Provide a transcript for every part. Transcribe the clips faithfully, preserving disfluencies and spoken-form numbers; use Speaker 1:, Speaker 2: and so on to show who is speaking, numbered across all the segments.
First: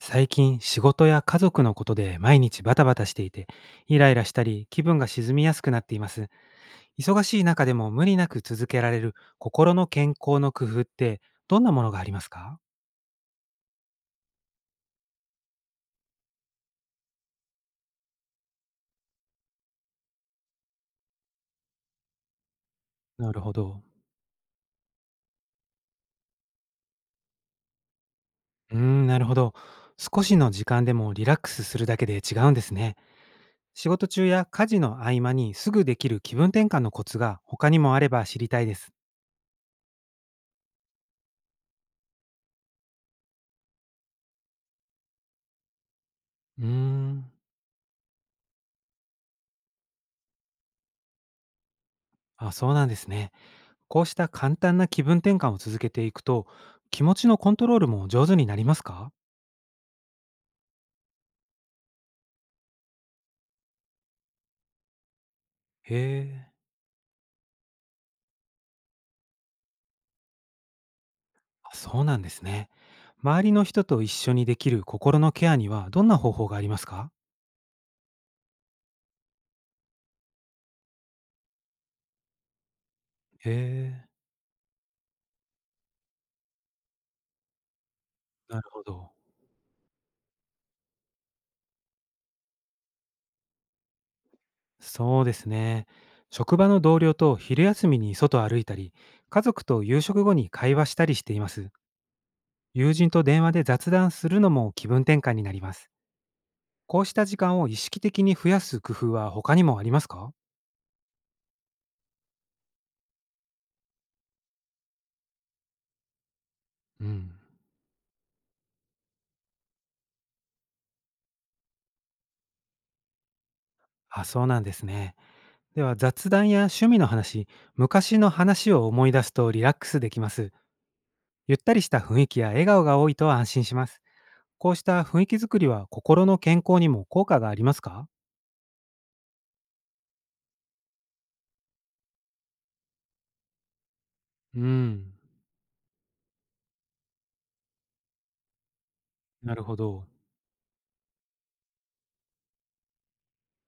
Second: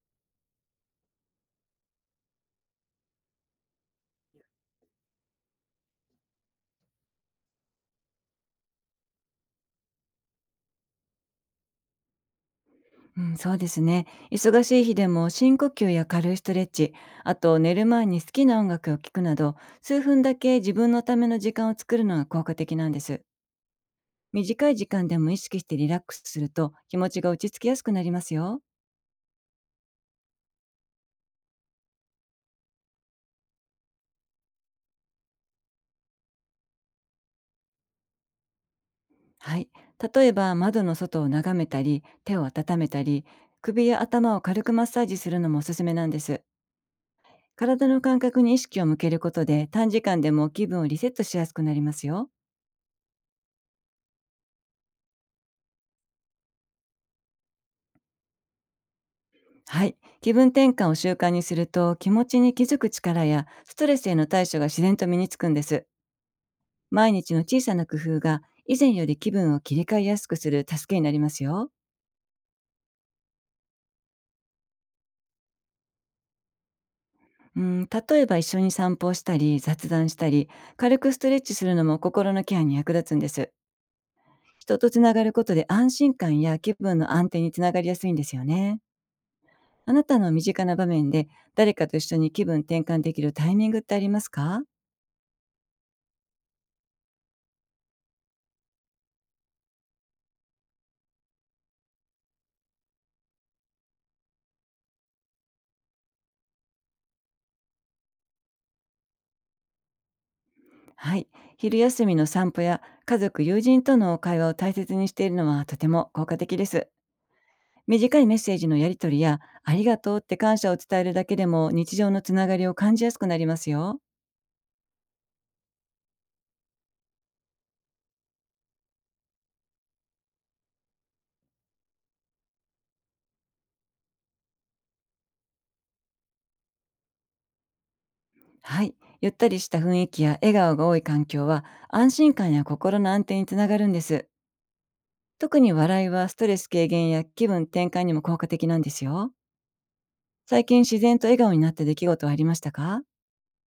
Speaker 1: 最近仕事や家族のことで毎日バタバタしていて、イライラしたり気分が沈みやすくなっています。忙しい中でも無理なく続けられる心の健康の工夫って、どんなものがありますか？
Speaker 2: うん、そうですね。忙しい日でも深呼吸や軽いストレッチ、あと寝る前に好きな音楽を聴くなど、数分だけ自分のための時間を作るのが効果的なんです。
Speaker 1: なるほど。
Speaker 2: 短い時間でも意識してリラックスすると気持ちが落ち着きやすくなりますよ。
Speaker 1: うーん、なるほど。少しの時間でもリラックスするだけで違うんですね。仕事中や家事の合間にすぐできる気分転換のコツが他にもあれば知りたいです。
Speaker 2: はい。例えば窓の外を眺めたり、手を温めたり、首や頭を軽くマッサージするのもおすすめなんです。
Speaker 1: うーん。
Speaker 2: 体の感覚に意識を向けることで短時間でも気分をリセットしやすくなりますよ。
Speaker 1: あ、そうなんですね。こうした簡単な気分転換を続けていくと、気持ちのコントロールも上手になりますか？
Speaker 2: はい。気分転換を習慣にすると気持ちに気づく力やストレスへの対処が自然と身につくんです。
Speaker 1: へえ。
Speaker 2: 毎日の小さな工夫が、以前より気分を切り替えやすくする助けになりますよ。
Speaker 1: あ、そうなんですね。周りの人と一緒にできる心のケアにはどんな方法がありますか？
Speaker 2: うん、例えば一緒に散歩をしたり、雑談したり、軽くストレッチするのも心のケアに役立つんで
Speaker 1: へ
Speaker 2: す。
Speaker 1: え。
Speaker 2: 人とつながることで、安心感や気分の安定につながりやすいんですよ
Speaker 1: なる
Speaker 2: ね。
Speaker 1: ほど。
Speaker 2: あなたの身近な場面で、誰かと一緒に気分転換できるタイミングってありますか？
Speaker 1: そうですね。職場の同僚と昼休みに外を歩いたり、家族と夕食後に会話したりしています。友人と電話で雑談するのも気分転換になります。こうした時間を意識的に増やす工夫は他にもありますか？
Speaker 2: はい。昼休みの散歩や家族、友人との会話を大切にしているのは、とても効果的です。
Speaker 1: うん。
Speaker 2: 短いメッセージのやり取りや、ありがとうって感謝を伝えるだけでも、日常のつながりを感じやすくなりますよ。
Speaker 1: あ、そうなんですね。では、雑談や趣味の話、昔の話を思い出すとリラックスできます。ゆったりした雰囲気や笑顔が多いと安心します。こうした雰囲気づくりは心の健康にも効果がありますか？
Speaker 2: はい。ゆったりした雰囲気や笑顔が多い環境は、安心感や心の安定につながるんです。
Speaker 1: うん、
Speaker 2: 特に笑いは、ストレス軽減や気分転換にも効果的なんですよ。
Speaker 1: なるほど。
Speaker 2: 最近自然と笑顔になった出来事はありましたか？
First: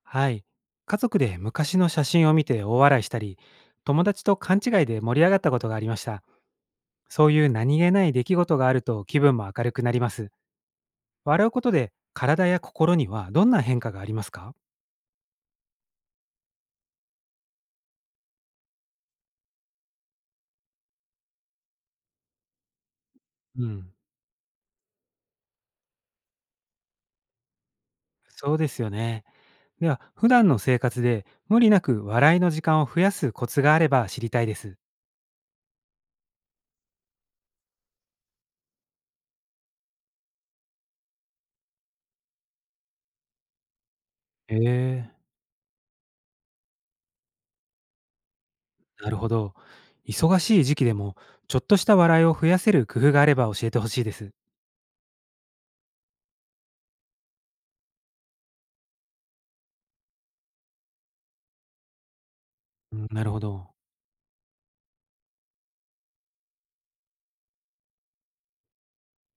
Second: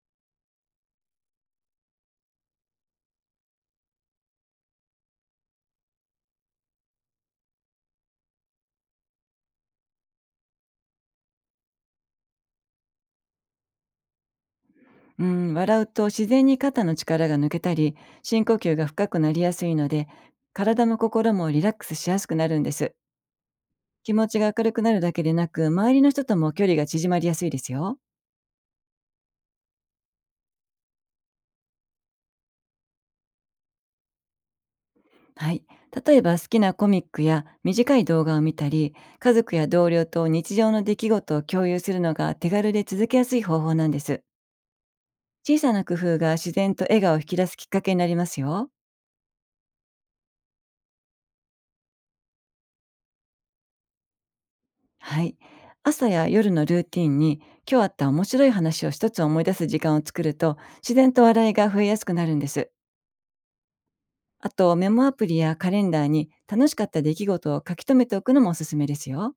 Speaker 1: はい。家族で昔の写真を見て大笑いしたり、友達と勘違いで盛り上がったことがありました。そういう何気ない出来事があると気分も明るくなります。笑うことで体や心にはどんな変化がありますか？
Speaker 2: うん、笑うと自然に肩の力が抜けたり、深呼吸が深くなりやすいので、体も心もリラックスしやすくなるんです。
Speaker 1: うん。
Speaker 2: 気持ちが明るくなるだけでなく、周りの人とも距離が縮まりやすいですよ。
Speaker 1: そうですよね。では、普段の生活で無理なく笑いの時間を増やすコツがあれば知りたいです。
Speaker 2: はい。例えば好きなコミックや短い動画を見たり、家族や同僚と日常の出来事を共有するのが、手軽で続けやすい方法なんです。
Speaker 1: へえ。
Speaker 2: 小さな工夫が自然と笑顔を引き出すきっかけになりますよ。
Speaker 1: なるほど。忙しい時期でも、ちょっとした笑いを増やせる工夫があれば教えてほしいです。
Speaker 2: はい。朝や夜のルーティンに、今日あった面白い話を一つ思い出す時間を作ると、自然と笑いが増えやすくなるんです。
Speaker 1: うん、なるほど。
Speaker 2: あと、メモアプリやカレンダーに楽しかった出来事を書き留めておくのもおすすめですよ。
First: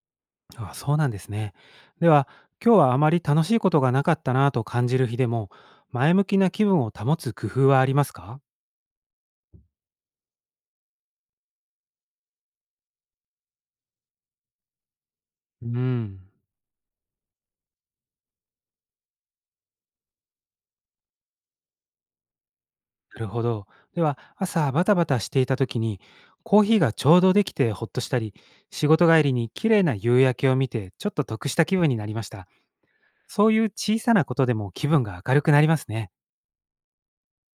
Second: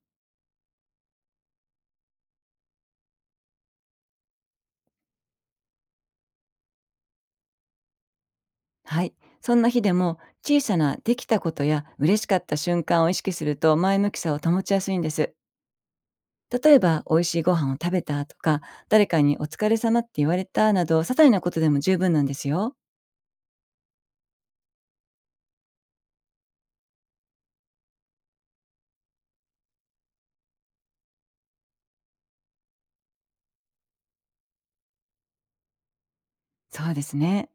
Speaker 1: あ、そうなんですね。では、今日はあまり楽しいことがなかったなぁと感じる日でも、前向きな気分を保つ工夫はありますか？
Speaker 2: はい。そんな日でも、小さなできたことや嬉しかった瞬間を意識すると、前向きさを保ちやすいんです。
Speaker 1: うん。
Speaker 2: 例えば美味しいご飯を食べたとか、誰かにお疲れ様って言われたなど、些細なことでも十分なんですよ。
Speaker 1: なるほど。では、朝バタバタしていた時に、コーヒーがちょうどできてほっとしたり、仕事帰りに綺麗な夕焼けを見て、ちょっと得した気分になりました。そういう小さなことでも気分が明るくなりますね。
Speaker 2: そうですね。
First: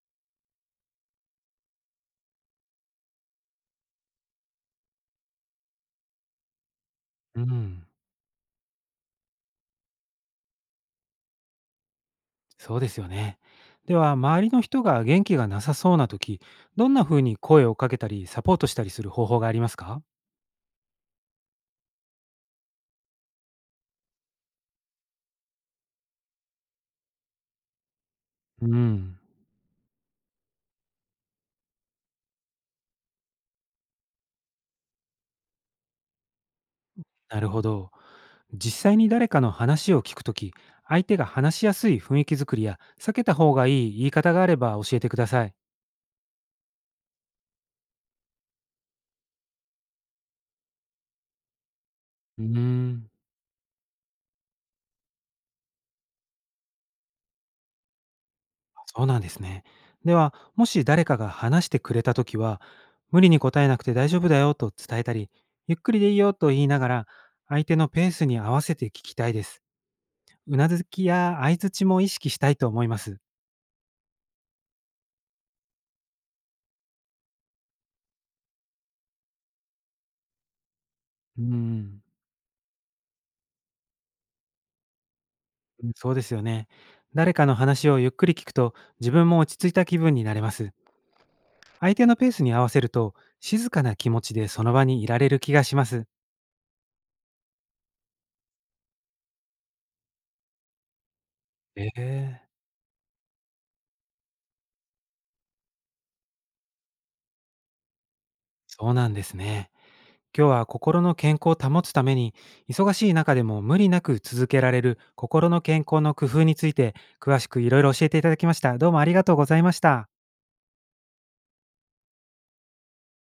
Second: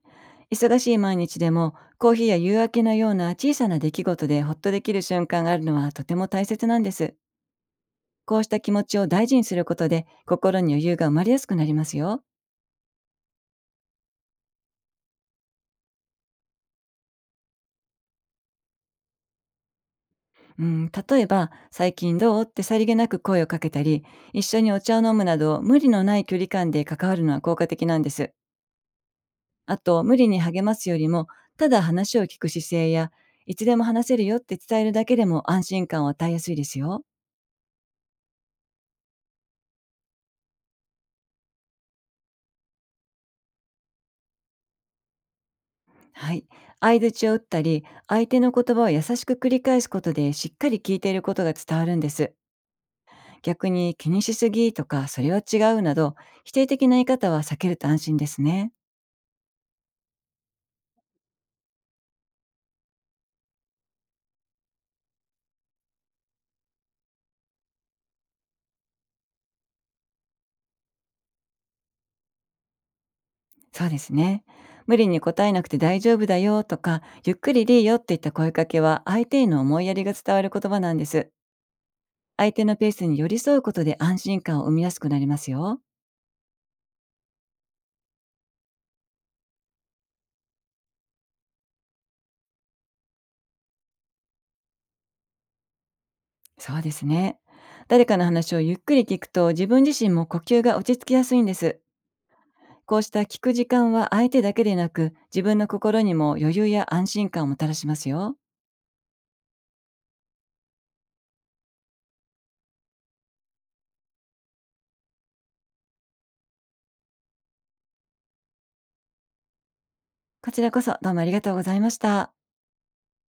Speaker 2: 忙しい毎日でも、コーヒーや夕明けのような小さな出来事でほっとできる瞬間があるのは、とても大切なんです。
Speaker 1: うん、
Speaker 2: こうした気持ちを大事にすることで、心に余裕が生まれやすくなりますよ。
Speaker 1: そうですよね。では、周りの人が元気がなさそうな時、どんな風に声をかけたり、サポートしたりする方法がありますか？
Speaker 2: うん、例えば「最近どう?」ってさりげなく声をかけたり、一緒にお茶を飲むなど、無理のない距離感で関わるのは効果的なんです。
Speaker 1: うん、
Speaker 2: あと、無理に励ますよりも、ただ話を聞く姿勢や、いつでも話せるよって伝えるだけでも、安心感を与えやすいですよ。
Speaker 1: なるほど。実際に誰かの話を聞くとき、相手が話しやすい雰囲気作りや、避けた方がいい言い方があれば教えてください。
Speaker 2: はい。相槌を打ったり、相手の言葉を優しく繰り返すことで、しっかり聞いていることが伝わるんです。
Speaker 1: うーん。
Speaker 2: 逆に、気にしすぎとか、それは違うなど、否定的な言い方は避けると安心ですね。
Speaker 1: そうなんですね。では、もし誰かが話してくれたときは、無理に答えなくて大丈夫だよと伝えたり、ゆっくりでいいよと言いながら、相手のペースに合わせて聞きたいです。うなずきや相づちも意識したいと思います。
Speaker 2: そうですね。無理に答えなくて大丈夫だよとか、ゆっくりでいいよっていった声かけは、相手への思いやりが伝わる言葉なんです。
Speaker 1: うーん。
Speaker 2: 相手のペースに寄り添うことで、安心感を生みやすくなりますよ。
Speaker 1: うん、そうですよね。誰かの話をゆっくり聞くと、自分も落ち着いた気分になれます。相手のペースに合わせると、静かな気持ちでその場にいられる気がします。
Speaker 2: そうですね。誰かの話をゆっくり聞くと、自分自身も呼吸が落ち着きやすいんです。
Speaker 1: ええ。
Speaker 2: こうした聞く時間は、相手だけでなく、自分の心にも余裕や安心感をもたらしますよ。
Speaker 1: そうなんですね。今日は心の健康を保つために、忙しい中でも無理なく続けられる心の健康の工夫について、詳しくいろいろ教えていただきました。どうもありがとうございました。
Speaker 2: こちらこそ、どうもありがとうございました。